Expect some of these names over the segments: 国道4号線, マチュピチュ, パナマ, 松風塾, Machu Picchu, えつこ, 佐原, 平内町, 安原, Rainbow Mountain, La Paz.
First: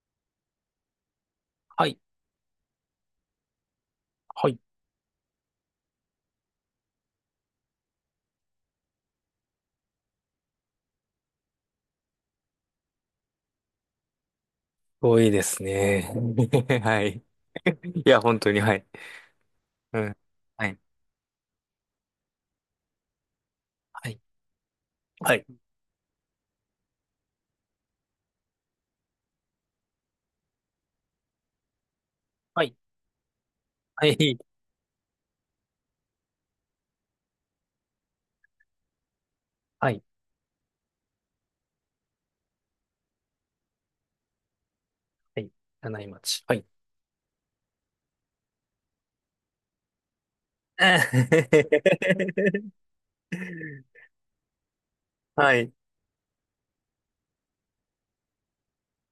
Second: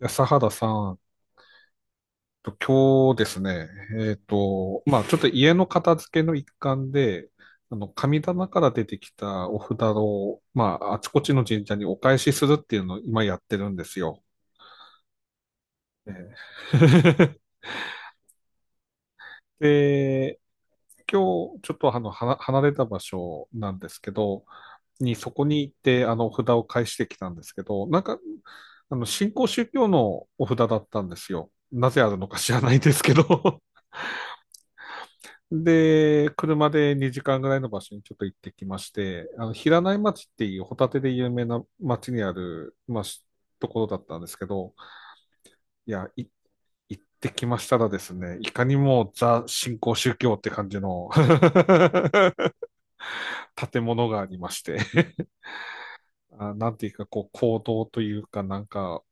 安原さんはい。と、今日ですね、はい。まあちょっと家の片付けの一環で、神棚から出てきたお札を、まああちこちの神社にお返しするっていうのを今やってるんですよ。多いですね。え はい。ー いや、本当に、はい。うん。で、はい。今日ちょっと離れた場所なんですはけい。ど、にそはこい。に行ってお札を返してきたんですけど、新興宗教のお札だったんですよ。なぜあるのか知らはない。いですけどはい。で、車で2時間ぐらいの場所にちょっと行ってきまして、平は内い。町っていうホタテで有名な町にある、ところだったんですけど、はい。い柳井や、い、町。はい。行ってきましたらですね、いかにもザ新興宗教って感じの 建物がありまして、はい。うあ、なんていうか、こう、講堂というか、なんか、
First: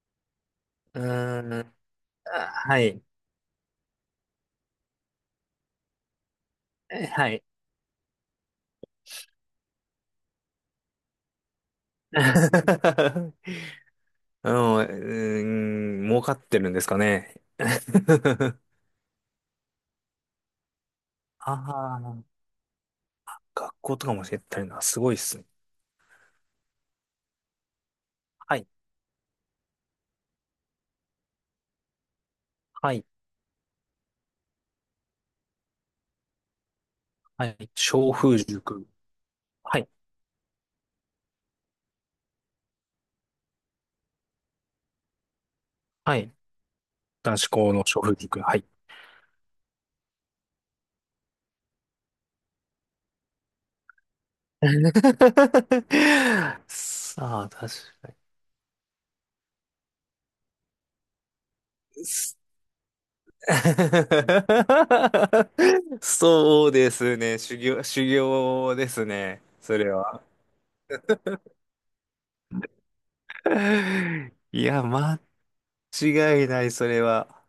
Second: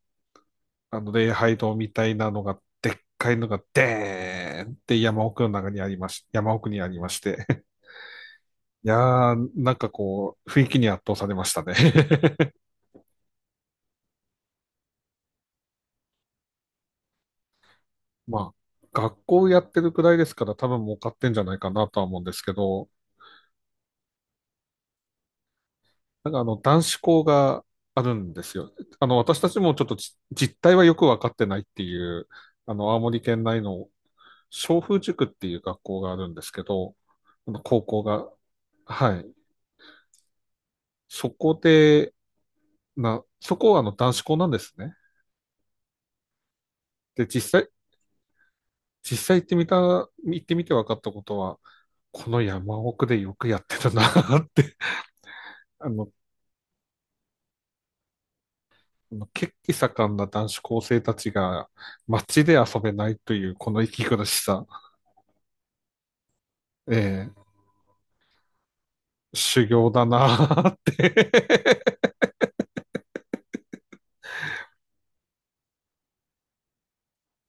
あの、礼ー拝ん。堂みたいなのが、はでっい。かいのが、でーんって山奥にありましはい。て、いやー、なんかこう、雰囲気に圧倒されましたね。うん、儲かってるんですかね。まあ、学校やってるくらいですから多分儲かってんじゃあないかなとは思うんであ、すけど、学校とかも教えてるのはすごいっすね。男子校があるんですはい。よ。私たちもちょっと実態はよくわかってないっていう、は青い。森県内の松風塾っていう学校があるんですけど、はあのい。高校小が、風塾。はい。はい。そこで、そこはあの男子校なんですね。はい。で、男子校の小児君。はい。実際行ってみた、行ってみて分かったことは、この山奥でよくやってたなって、あの、さあ、確か血気盛んな男子高生たちがに。街で遊べないというこの息苦しさ、そうでえすーね。修行、修行ですね。修そ行れだは。なーって いや、間違いない、それは。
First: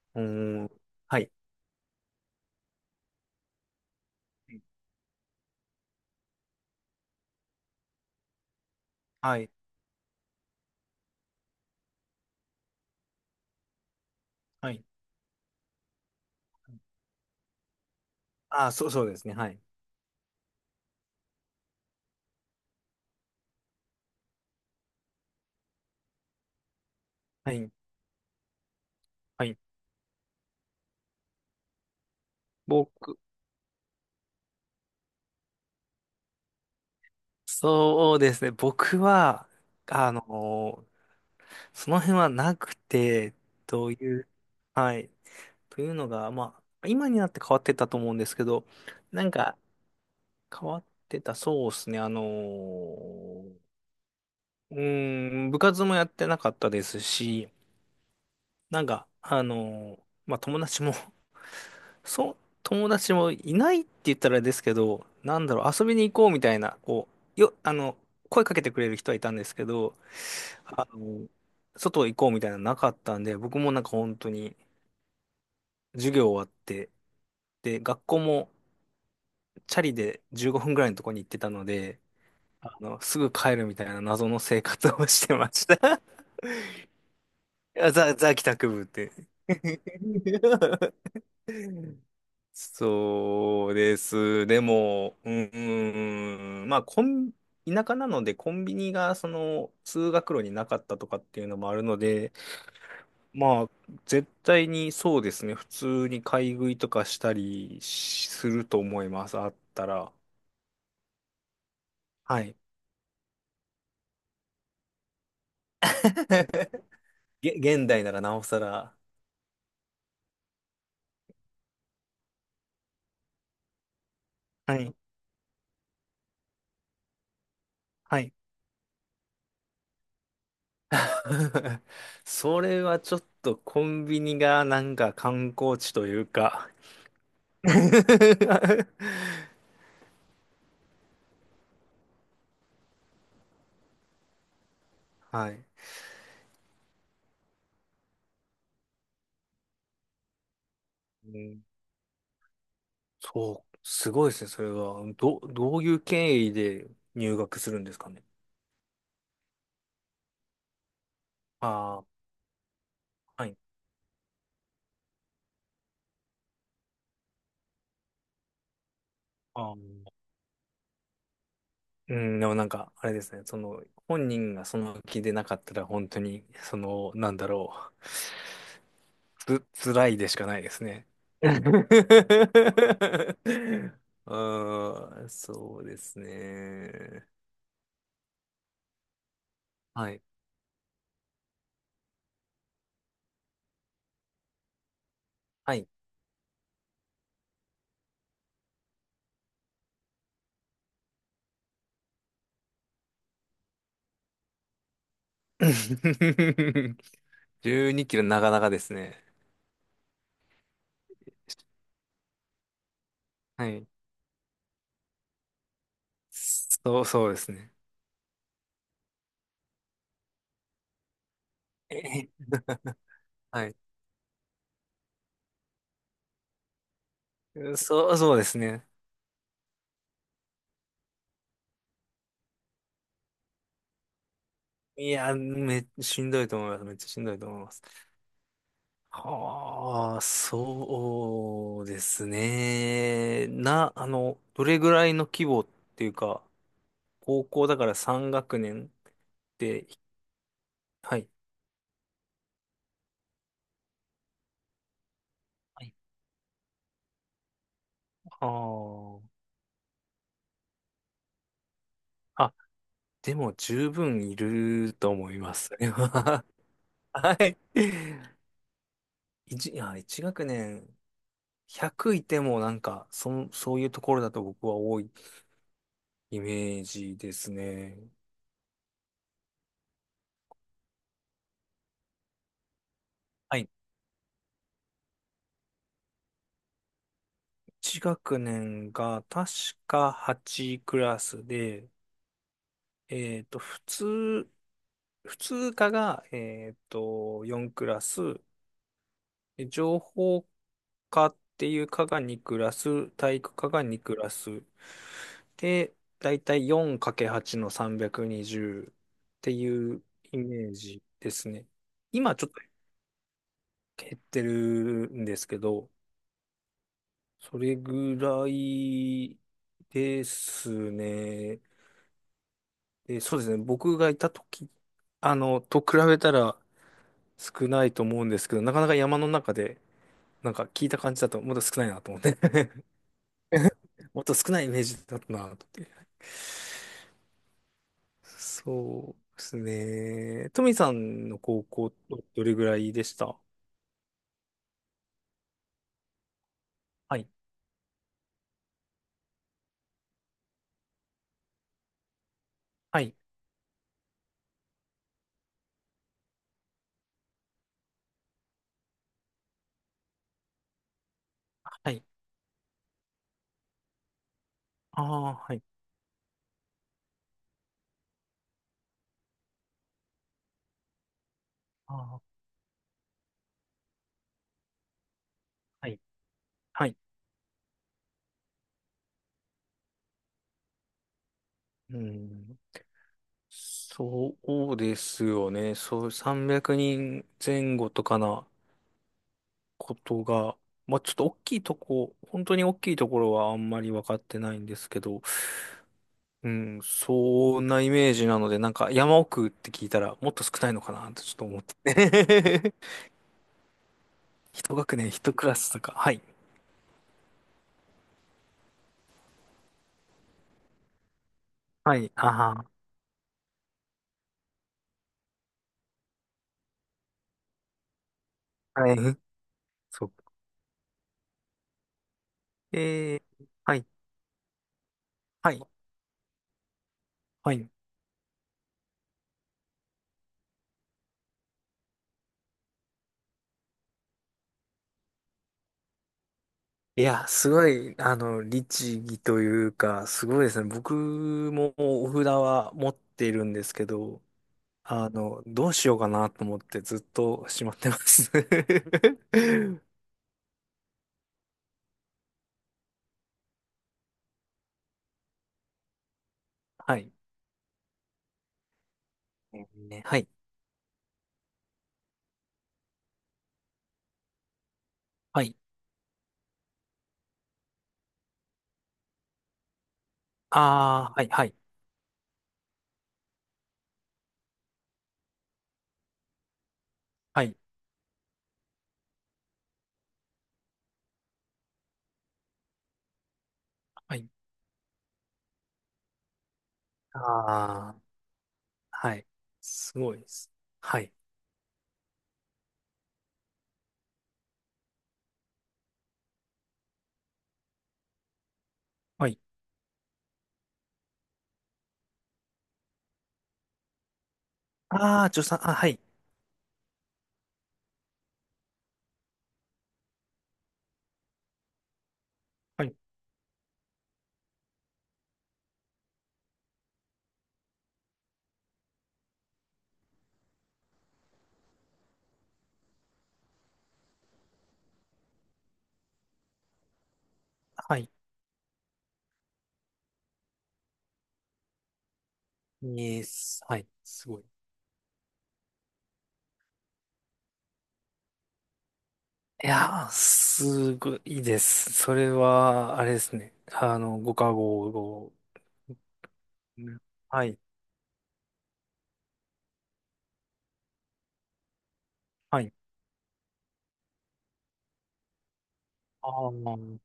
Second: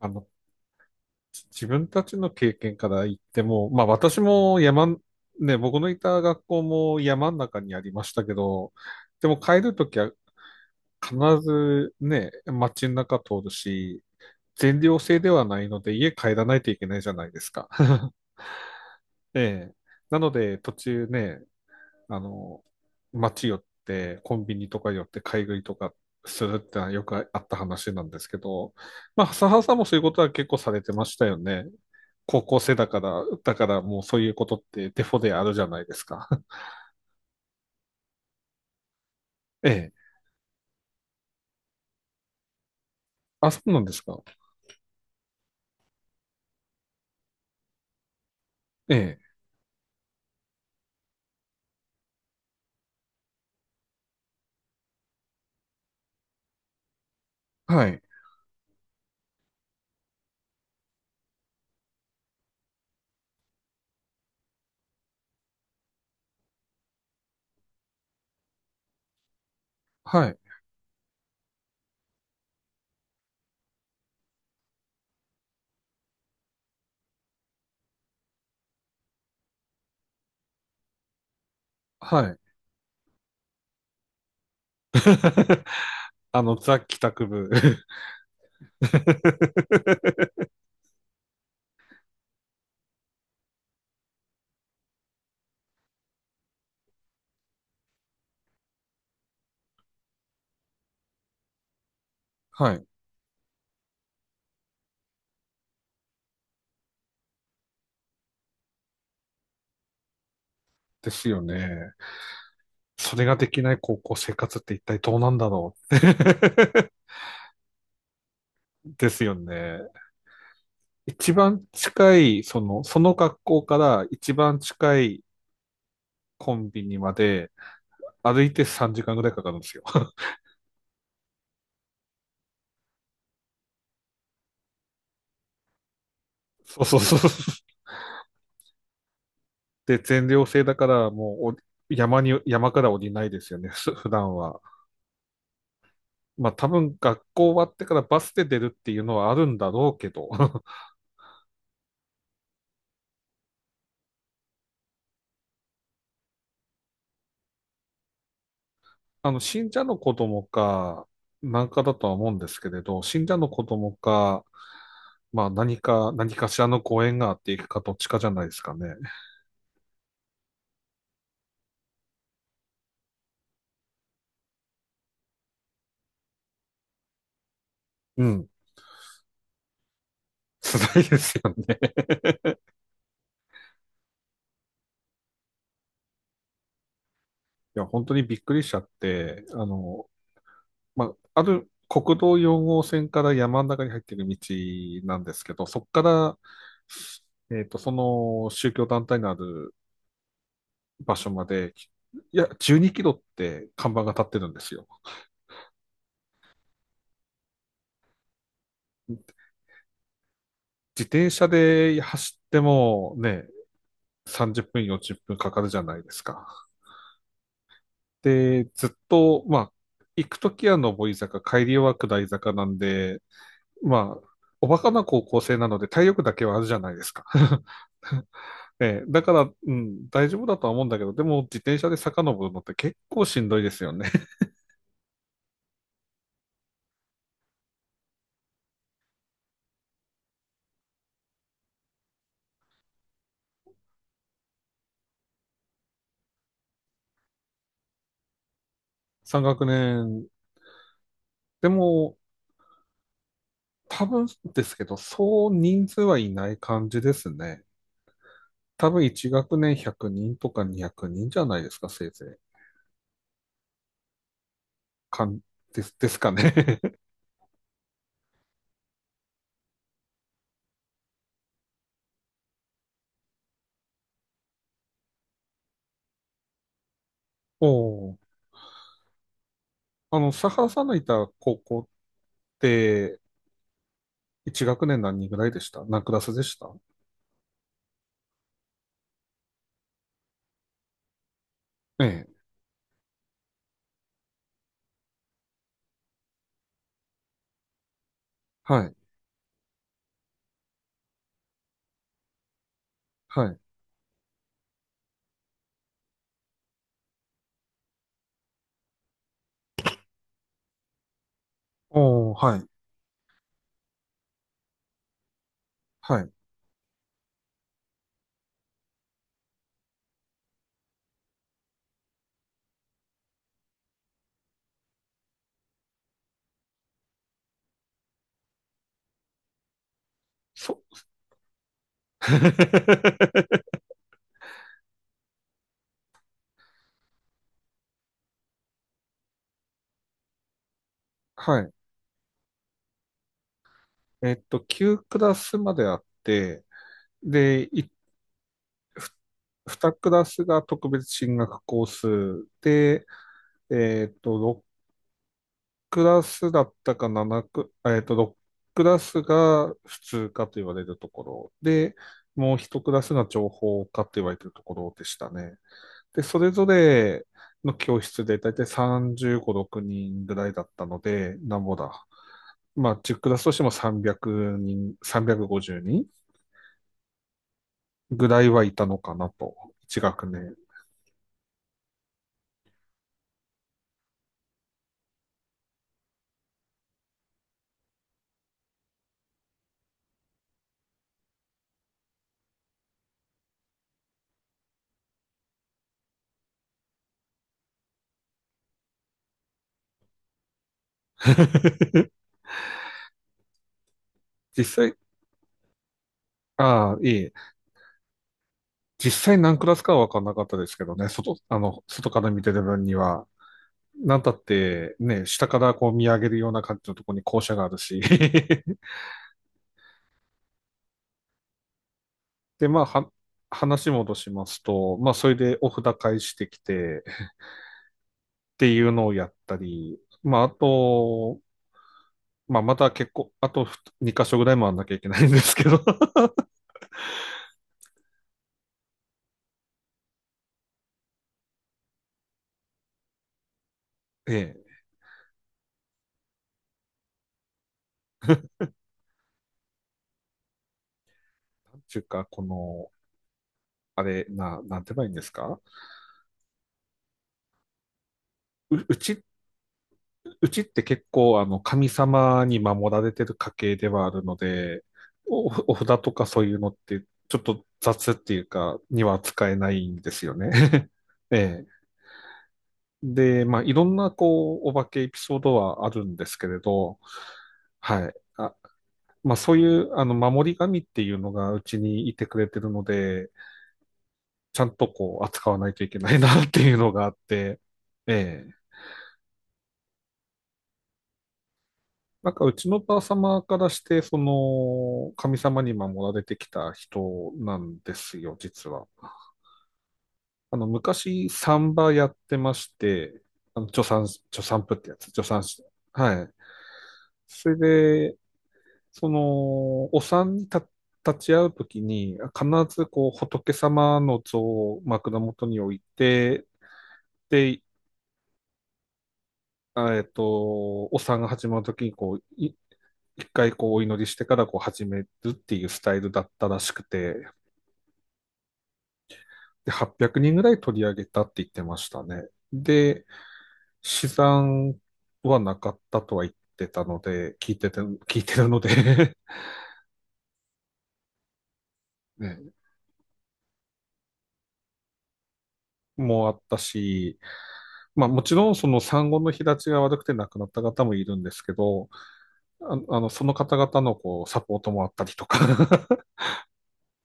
あうの、ん。はい。自分たちの経験から言っても、まあ私も山、ね、僕のいた学校も山の中にありましたけど、ではもい。帰るときは必ずね、街の中通るし、は全い。寮制ではないので家帰らないといけないじゃないですか。あ、そう、そうですね。えはい。え。なので途中ね、あの、街寄ってコンビニとか寄って買い食いとかするってのはよくあっはたい。話なんですけど、まあ、は笹い。原さんもそういうことは結構されてましたよね。高校生だか僕、ら、だからもうそういうことってデフォであるじゃないですか。そうですね。僕は、ええ。あのーその辺はなくて、あ、そうなんどでうすか。いう、はい。というのが、まあ、今になって変わってたと思うんですけど、えなんえ。か変わってた、そうですね、部活もやってなかったですし、はい。なんか、まあ、友達も そう、友達もいないって言ったらあれですけど、なんだろう、遊びに行こうみたいな、こう、よ、あの、声かけてくれる人はいたんですけど、はい。あの、外行こうみたいなのなかったんで、僕もなんか本当に授業終わって、で、学校もチャリで15分ぐらいのとこに行ってたので、はい。すぐ帰るみたいな謎の生活をしてま した。ザ・帰宅部。いや、ザ帰宅部って。そうです。でも、うん、うんうん、まあ、田舎なのでコンビニがその通学路になかったとかっていうのもあるので、はい。まあ、絶対にそうですね。普通に買い食いとかしたりしすると思います。あったら。ですよね。はい。それができない高校生活って一体どうなんだろう？ 現代ならなおさ ら。ですよね。一番近い、その、その学校から一番はい。近いコンビニまではい。歩いて3時間ぐらいかかるんですよ。それはちょっとコンビニがなんか観光地というか。 そうそうそう。で、全寮制だからもう山から降りないですよね、普段は。はい。まあ多分学校終わってからバスで出るっていうのはあるんだろうけど。うん、そう、すごいですね、それは。どういう経緯で入学するんですかね。信者の子供か、なんかだああ、とは思うんですけれど、信者はのい。子供か、まあ何かしらのご縁があっていくかどっちかじゃないですかね。あーうん、でもなんか、あれですね、その、本人がその気でなかったら、本当に、その、なんだろう。うん。辛いでしかないです辛いね。ですよね。ああ、そうですね。いや、本当にびっくりしちゃって、はい。まある国道4号線から山の中に入っている道なんですけど、はそこい。から、その宗教団体のある場所まで、いや、12キロって看板が立ってるんですよ。12キロ、なかなかですね。自転車で走ってもね、はい。30分、40分かかるじゃないですか。そう、そうですね。で、ずっと、まあ、行くときは上り坂、帰りはえ下りへ坂なんで、はい。まあ、おバカな高校生なので体力だけはあるじゃないですか。そう、そうですね。ええだから、うん、大丈夫だとは思うんだけど、でも自転車で遡るのって結構しんどいですよね。いや、しんどいと思います。めっちゃしんどいと思います。はあ、そうですね。な、あの、どれぐらいの規模っていうか、高校だから3学年3学で、年。はい。でも、多分ですけど、そうは人い。数はいない感じですね。あ多分ー1学年100人とか200人じゃないですか、せいぜい。あ、でも十分いるとか思いん、ます。ですかね。はい。いや、一学年100いてもなんか、そういうところだと僕は多いイメージですおね。ー、佐原さんのいた高校って、はい。1学年何人ぐらいでした？何クラスでした？一学年が確か8クラスで、ええ。えっと、普通、普通科が、4クラス、はい。で情報科っていう科が2クラス、体は育い。科が2クラス。で、だいたい 4×8 の320っていうイメージですね。お今ちーょっはとい。減ってるんですけど、はい。それぐらいですね。で、そうですね。僕がいたときと比べたら少ないと思うんですけど、なかなか山の中で、なんかそ、聞いた感じだと、もっと少ないなと思って。もっと少ないイメージだったなって。そうですね。トミさんのは高い。校っ、どれぐらいでした？9クラスまであって、はい。で、ふ2クラスが特別進学コースはで、い。えっと、ろクラスだったかななク、あえっと、6クラスが普通科と言われるところはで、い。もう1クラスが情報科と言われてるところあでしたあ、はね。い。で、それぞれの教室でだいたい35、6人ぐらいだったので、なんぼあだ。あ、まあ、10クラスとしても300人、350はい。人はい。ぐらいはいたのかなと、1学年。うん。そうですよね。そう、300人前後とかなことが、まあちょっと大きいとこ、本当に大きいところはあんまり分かってないんですけど、うん、そんなイメージなので、なんか山奥って聞いたらもっと少ないのかなとちょっと思って。実一際、学年一クラスとか。はい。ああ、いい。実際何クラスかは分かんなかったですけどね、外、あの、は外い。から見てるあ分には、なんたって、ね、下からこう見上げるような感じのところに校舎があるし。あ、は い。そう。で、まあ、はい。話戻しますと、まあ、それはでい。お札返してきて、はい。っていうのをやったり、まあ、あと、まあ、また結構、あと2箇所ぐらい回らなきゃいけないんですけど。いや、すごい、律儀というか、すごいですね。僕もお札は持っているんですけど、ええ。どうしようかなと思ってずっとしまってます。っていうか、この、あれ、な、なんて言えばいいんですか？はい。う、うちっね、はい。うちって結構、神様に守られてる家系ではあるので、はい。お札とかそういうのって、ちょっと雑っていうか、には使えないんですよね。ああ、はい、はい。ええ。で、まあ、いろんな、こう、お化けエピソードはあるんですけれど、はい。はい。あ、まあ、そういう、守り神っていうのがうちにいてくれてるので、はい。ちゃんとこう、扱わないといけないなっていうのがあって、ああ、ええ。はい。すごいです。はい。なんかうちのばあ様からして、その、神様に守られてきた人なんですよ、実は。はい。あの、昔、サンバやってまして、助産婦ってやつ、助ああ、産助産、師。あ、はい。はい。それで、その、お産に立ち会うときに、必はずい。こう、仏様の像を枕元に置いて、で、えっと、お産が始まるときに、こう、一回こうお祈りしてからこう始めるっていうスタイルだったらしくて、はいで、800人ぐらい取り上げたって言ってましたね。で、に、はい、試すごい。算はなかったとは言ってたので、聞いてるので いやー、すごいで す。それね、は、あれですね。ご加護を。もうあったうん、し、はい、まあもちろんその産後の日立ちが悪くて亡くなった方もいるんですけど、はい。その方々のこう、サポートもあったりとか ああ、は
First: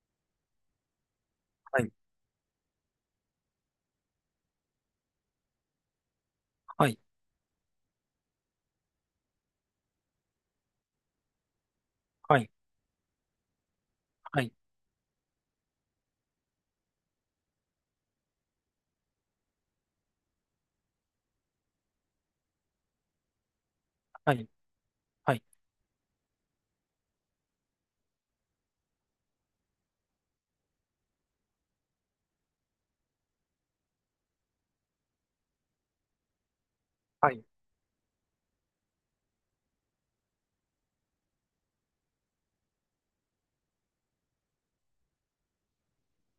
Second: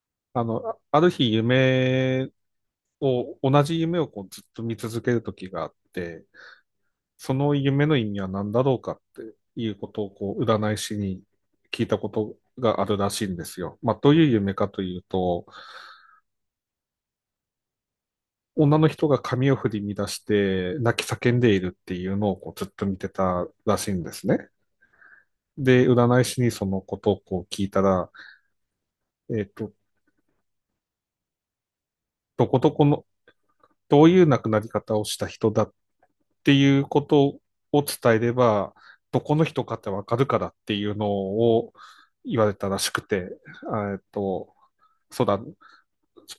あの、ある日い、同じ夢をこうずっと見続ける時があって、はい、その夢の意味は何だろうかっていうことをこう占い師に聞いたことはい、があるらしいんですよ。まあ、どういうはい、夢かというと、女の人が髪を振り乱して泣き叫んでいるっていうのをこうずっと見てたらしいんですはね。い、はい、で、占い師にそのことをこう聞いたら、えっと、どこどこの、どういう亡くなり方をした人だっていうことはい、を伝えれば、どこの人かってわかるからっていうのを言われたらしくて、えっと、そうだ、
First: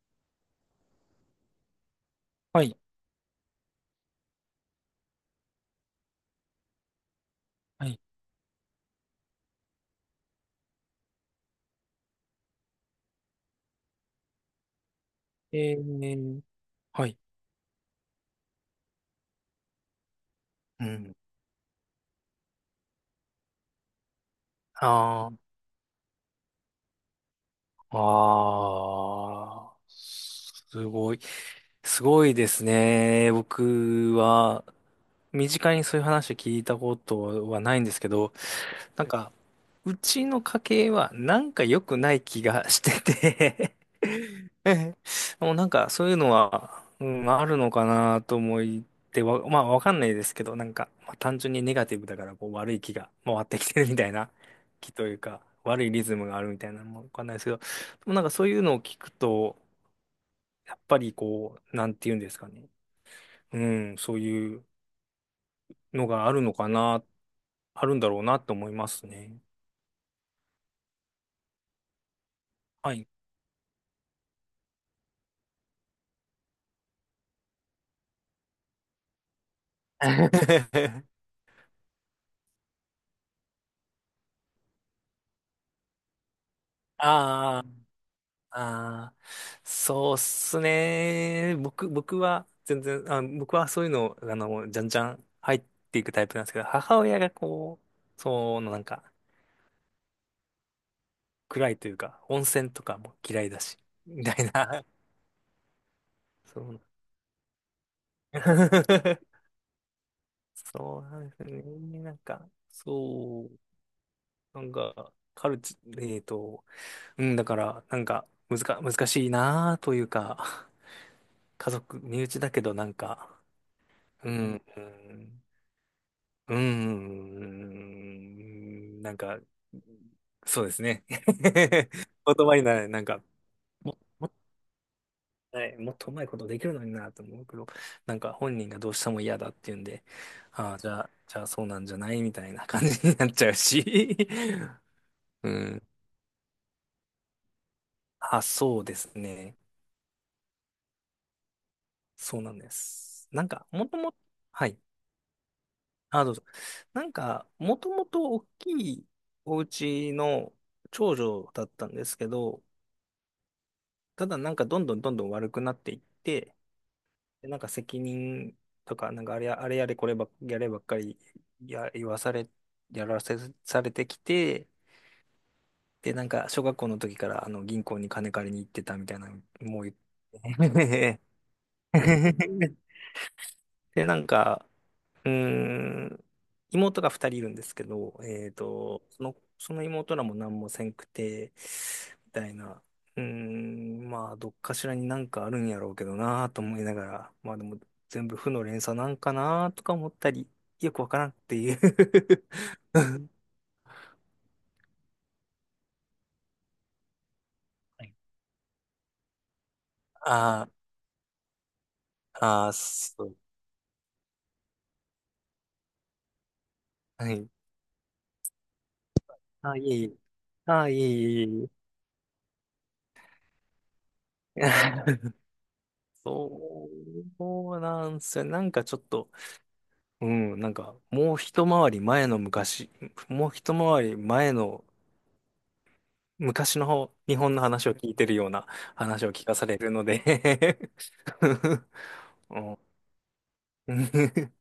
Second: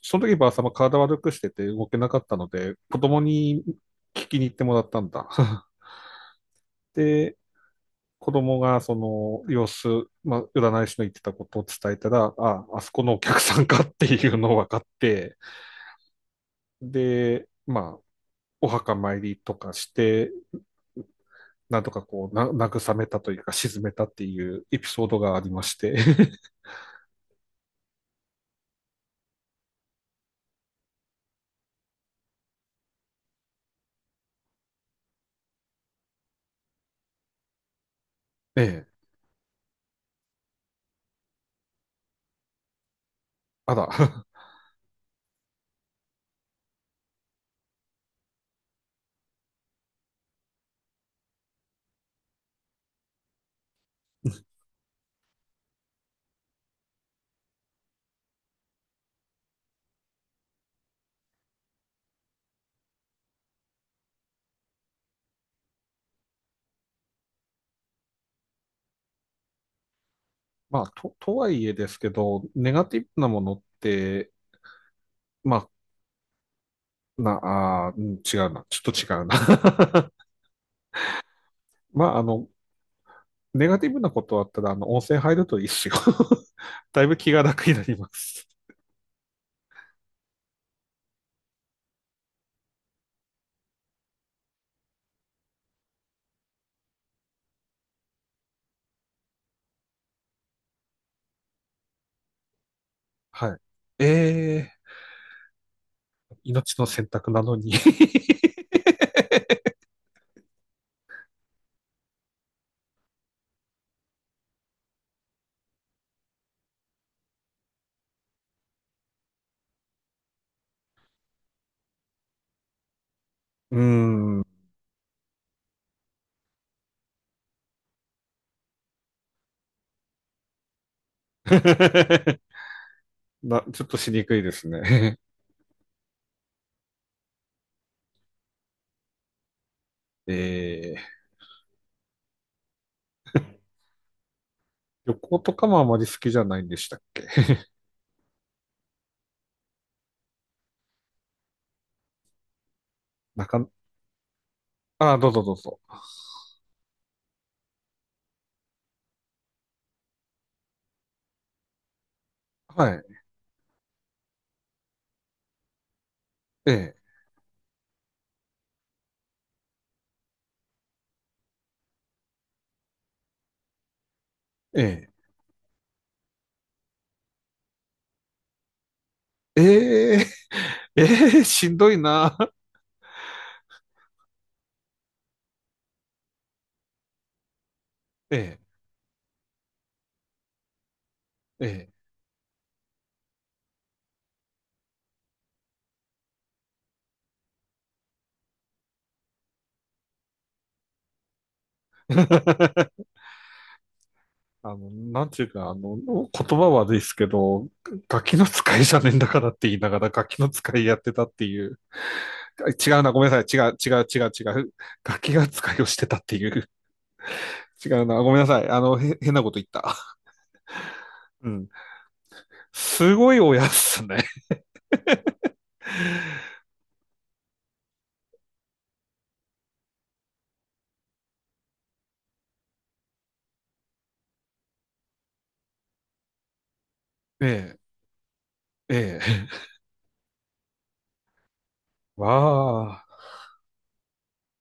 その時ばあさま体悪くしてて動けなかったのはで、い、子供に聞きに行ってもらったんだ。で、はい。子供がその様子、まあ、占い師の言ってたことを伝えたら、あそこのお客さんかっていうのを分かって、えー、はい、で、まあ、お墓参りとかして、うん。なんとかこう、な、慰めたというか、沈めたっていうエピソードあがありまして。あ、ああ、すごい。すごいですね。僕は、身近にそういう話を聞いたことはないんですけど、ええ、なんか、うちの家系はなんか良くない気がしてあて。 ら。もうなんかそういうのは、うん、あるのかなと思ってわ、まあわかんないですけど、なんか、まあ、単純にネガティブだからこう悪い気が回ってきてるみたいな気というか、悪いリズムがあるみたいなのもわかんないですけど、でもなんかそういうのを聞くと、やっぱりこう、なんて言うんですかね。うん、そういうのがあるのかな、あるんだろうなと思いますね。まあ、とはいえですけど、ネガはティい。ブなものって、まあ、な、あーうん、違うな。ちょっと違うな。まあ、ネガティブなことあったら、温泉入るといいっすよ。だいぶ気があ楽ーになります。あー、あ、そうっすね。僕は全然、あ、僕はそういうの、じゃんじゃん入っていくタイプなんですけど、母親がこう、そのなんか、暗いというか、温泉とかも嫌いはい。だし、みたいえな。ー、そ命う。の選択なのに そうなんですね。なんか、そう、なんか、カルチ、うん、だから、なんか、むずか、難しいなというか、家族、身内だけどなんか、うーうん。ん、うんうーん、なんか、そうですね。言葉 にならない、なんか、な、ちょっもとっしにくいですね。いい、もっとうまいことできるのになと思うけど、なんか本人がどうしても嫌だっていうんで、ああ、じえー、ゃあ、じゃあそうなんじゃないみたいな感じになっちゃうし。旅行うとかもあん。まり好きじゃないんでしたっけ？あ、そうですね。そうなんです。ななんか、か、もともと、はい。あー、どうぞどうぞ。あ、どうぞ。なんか、もともと大きいお家の長女だったんですけど、はい。ただなんかどんどんどんどん悪くなっていって、ええでなんか責任とか、なんかあれや、あれやれこればっ、やればっかりや、言わされ、やらせ、されてきて、で、なんか小学校の時から銀行に金借りに行ってたみたいなのえもう言えっええて。ええしんどいな。で、なんか、うーん、妹が二人いるんですけど、えその妹らも何もせんくて、え、えみたいな。うーん、まあ、どっかしらになんかあるんやろうけどなと思いながら、まあでも、全部負の連鎖なんかなとか思ったり、よくわからんっていう。 え。あの、なんていうか、あの、言葉はですけど、ガキの使いじゃねえんだからって言いながら、ガ キのああ、使いやってたっていう。ああ、違うな、ごそめんう。なさい。違う、違う、違う、違う。ガキが使いをしてたっていう。はい。違うな、ごめんなさい。変なこと言っああ、いた。えいえ。ああ、いえいえいえういん。え。すごい親っすね。そうなんすよ。なんかちょっと、うん、なんか、もう一回り前の昔、もう一回り前の昔の方日本のえ話を聞いてるようなえ、話を聞えかさえ。れるので。 わうん。 あ。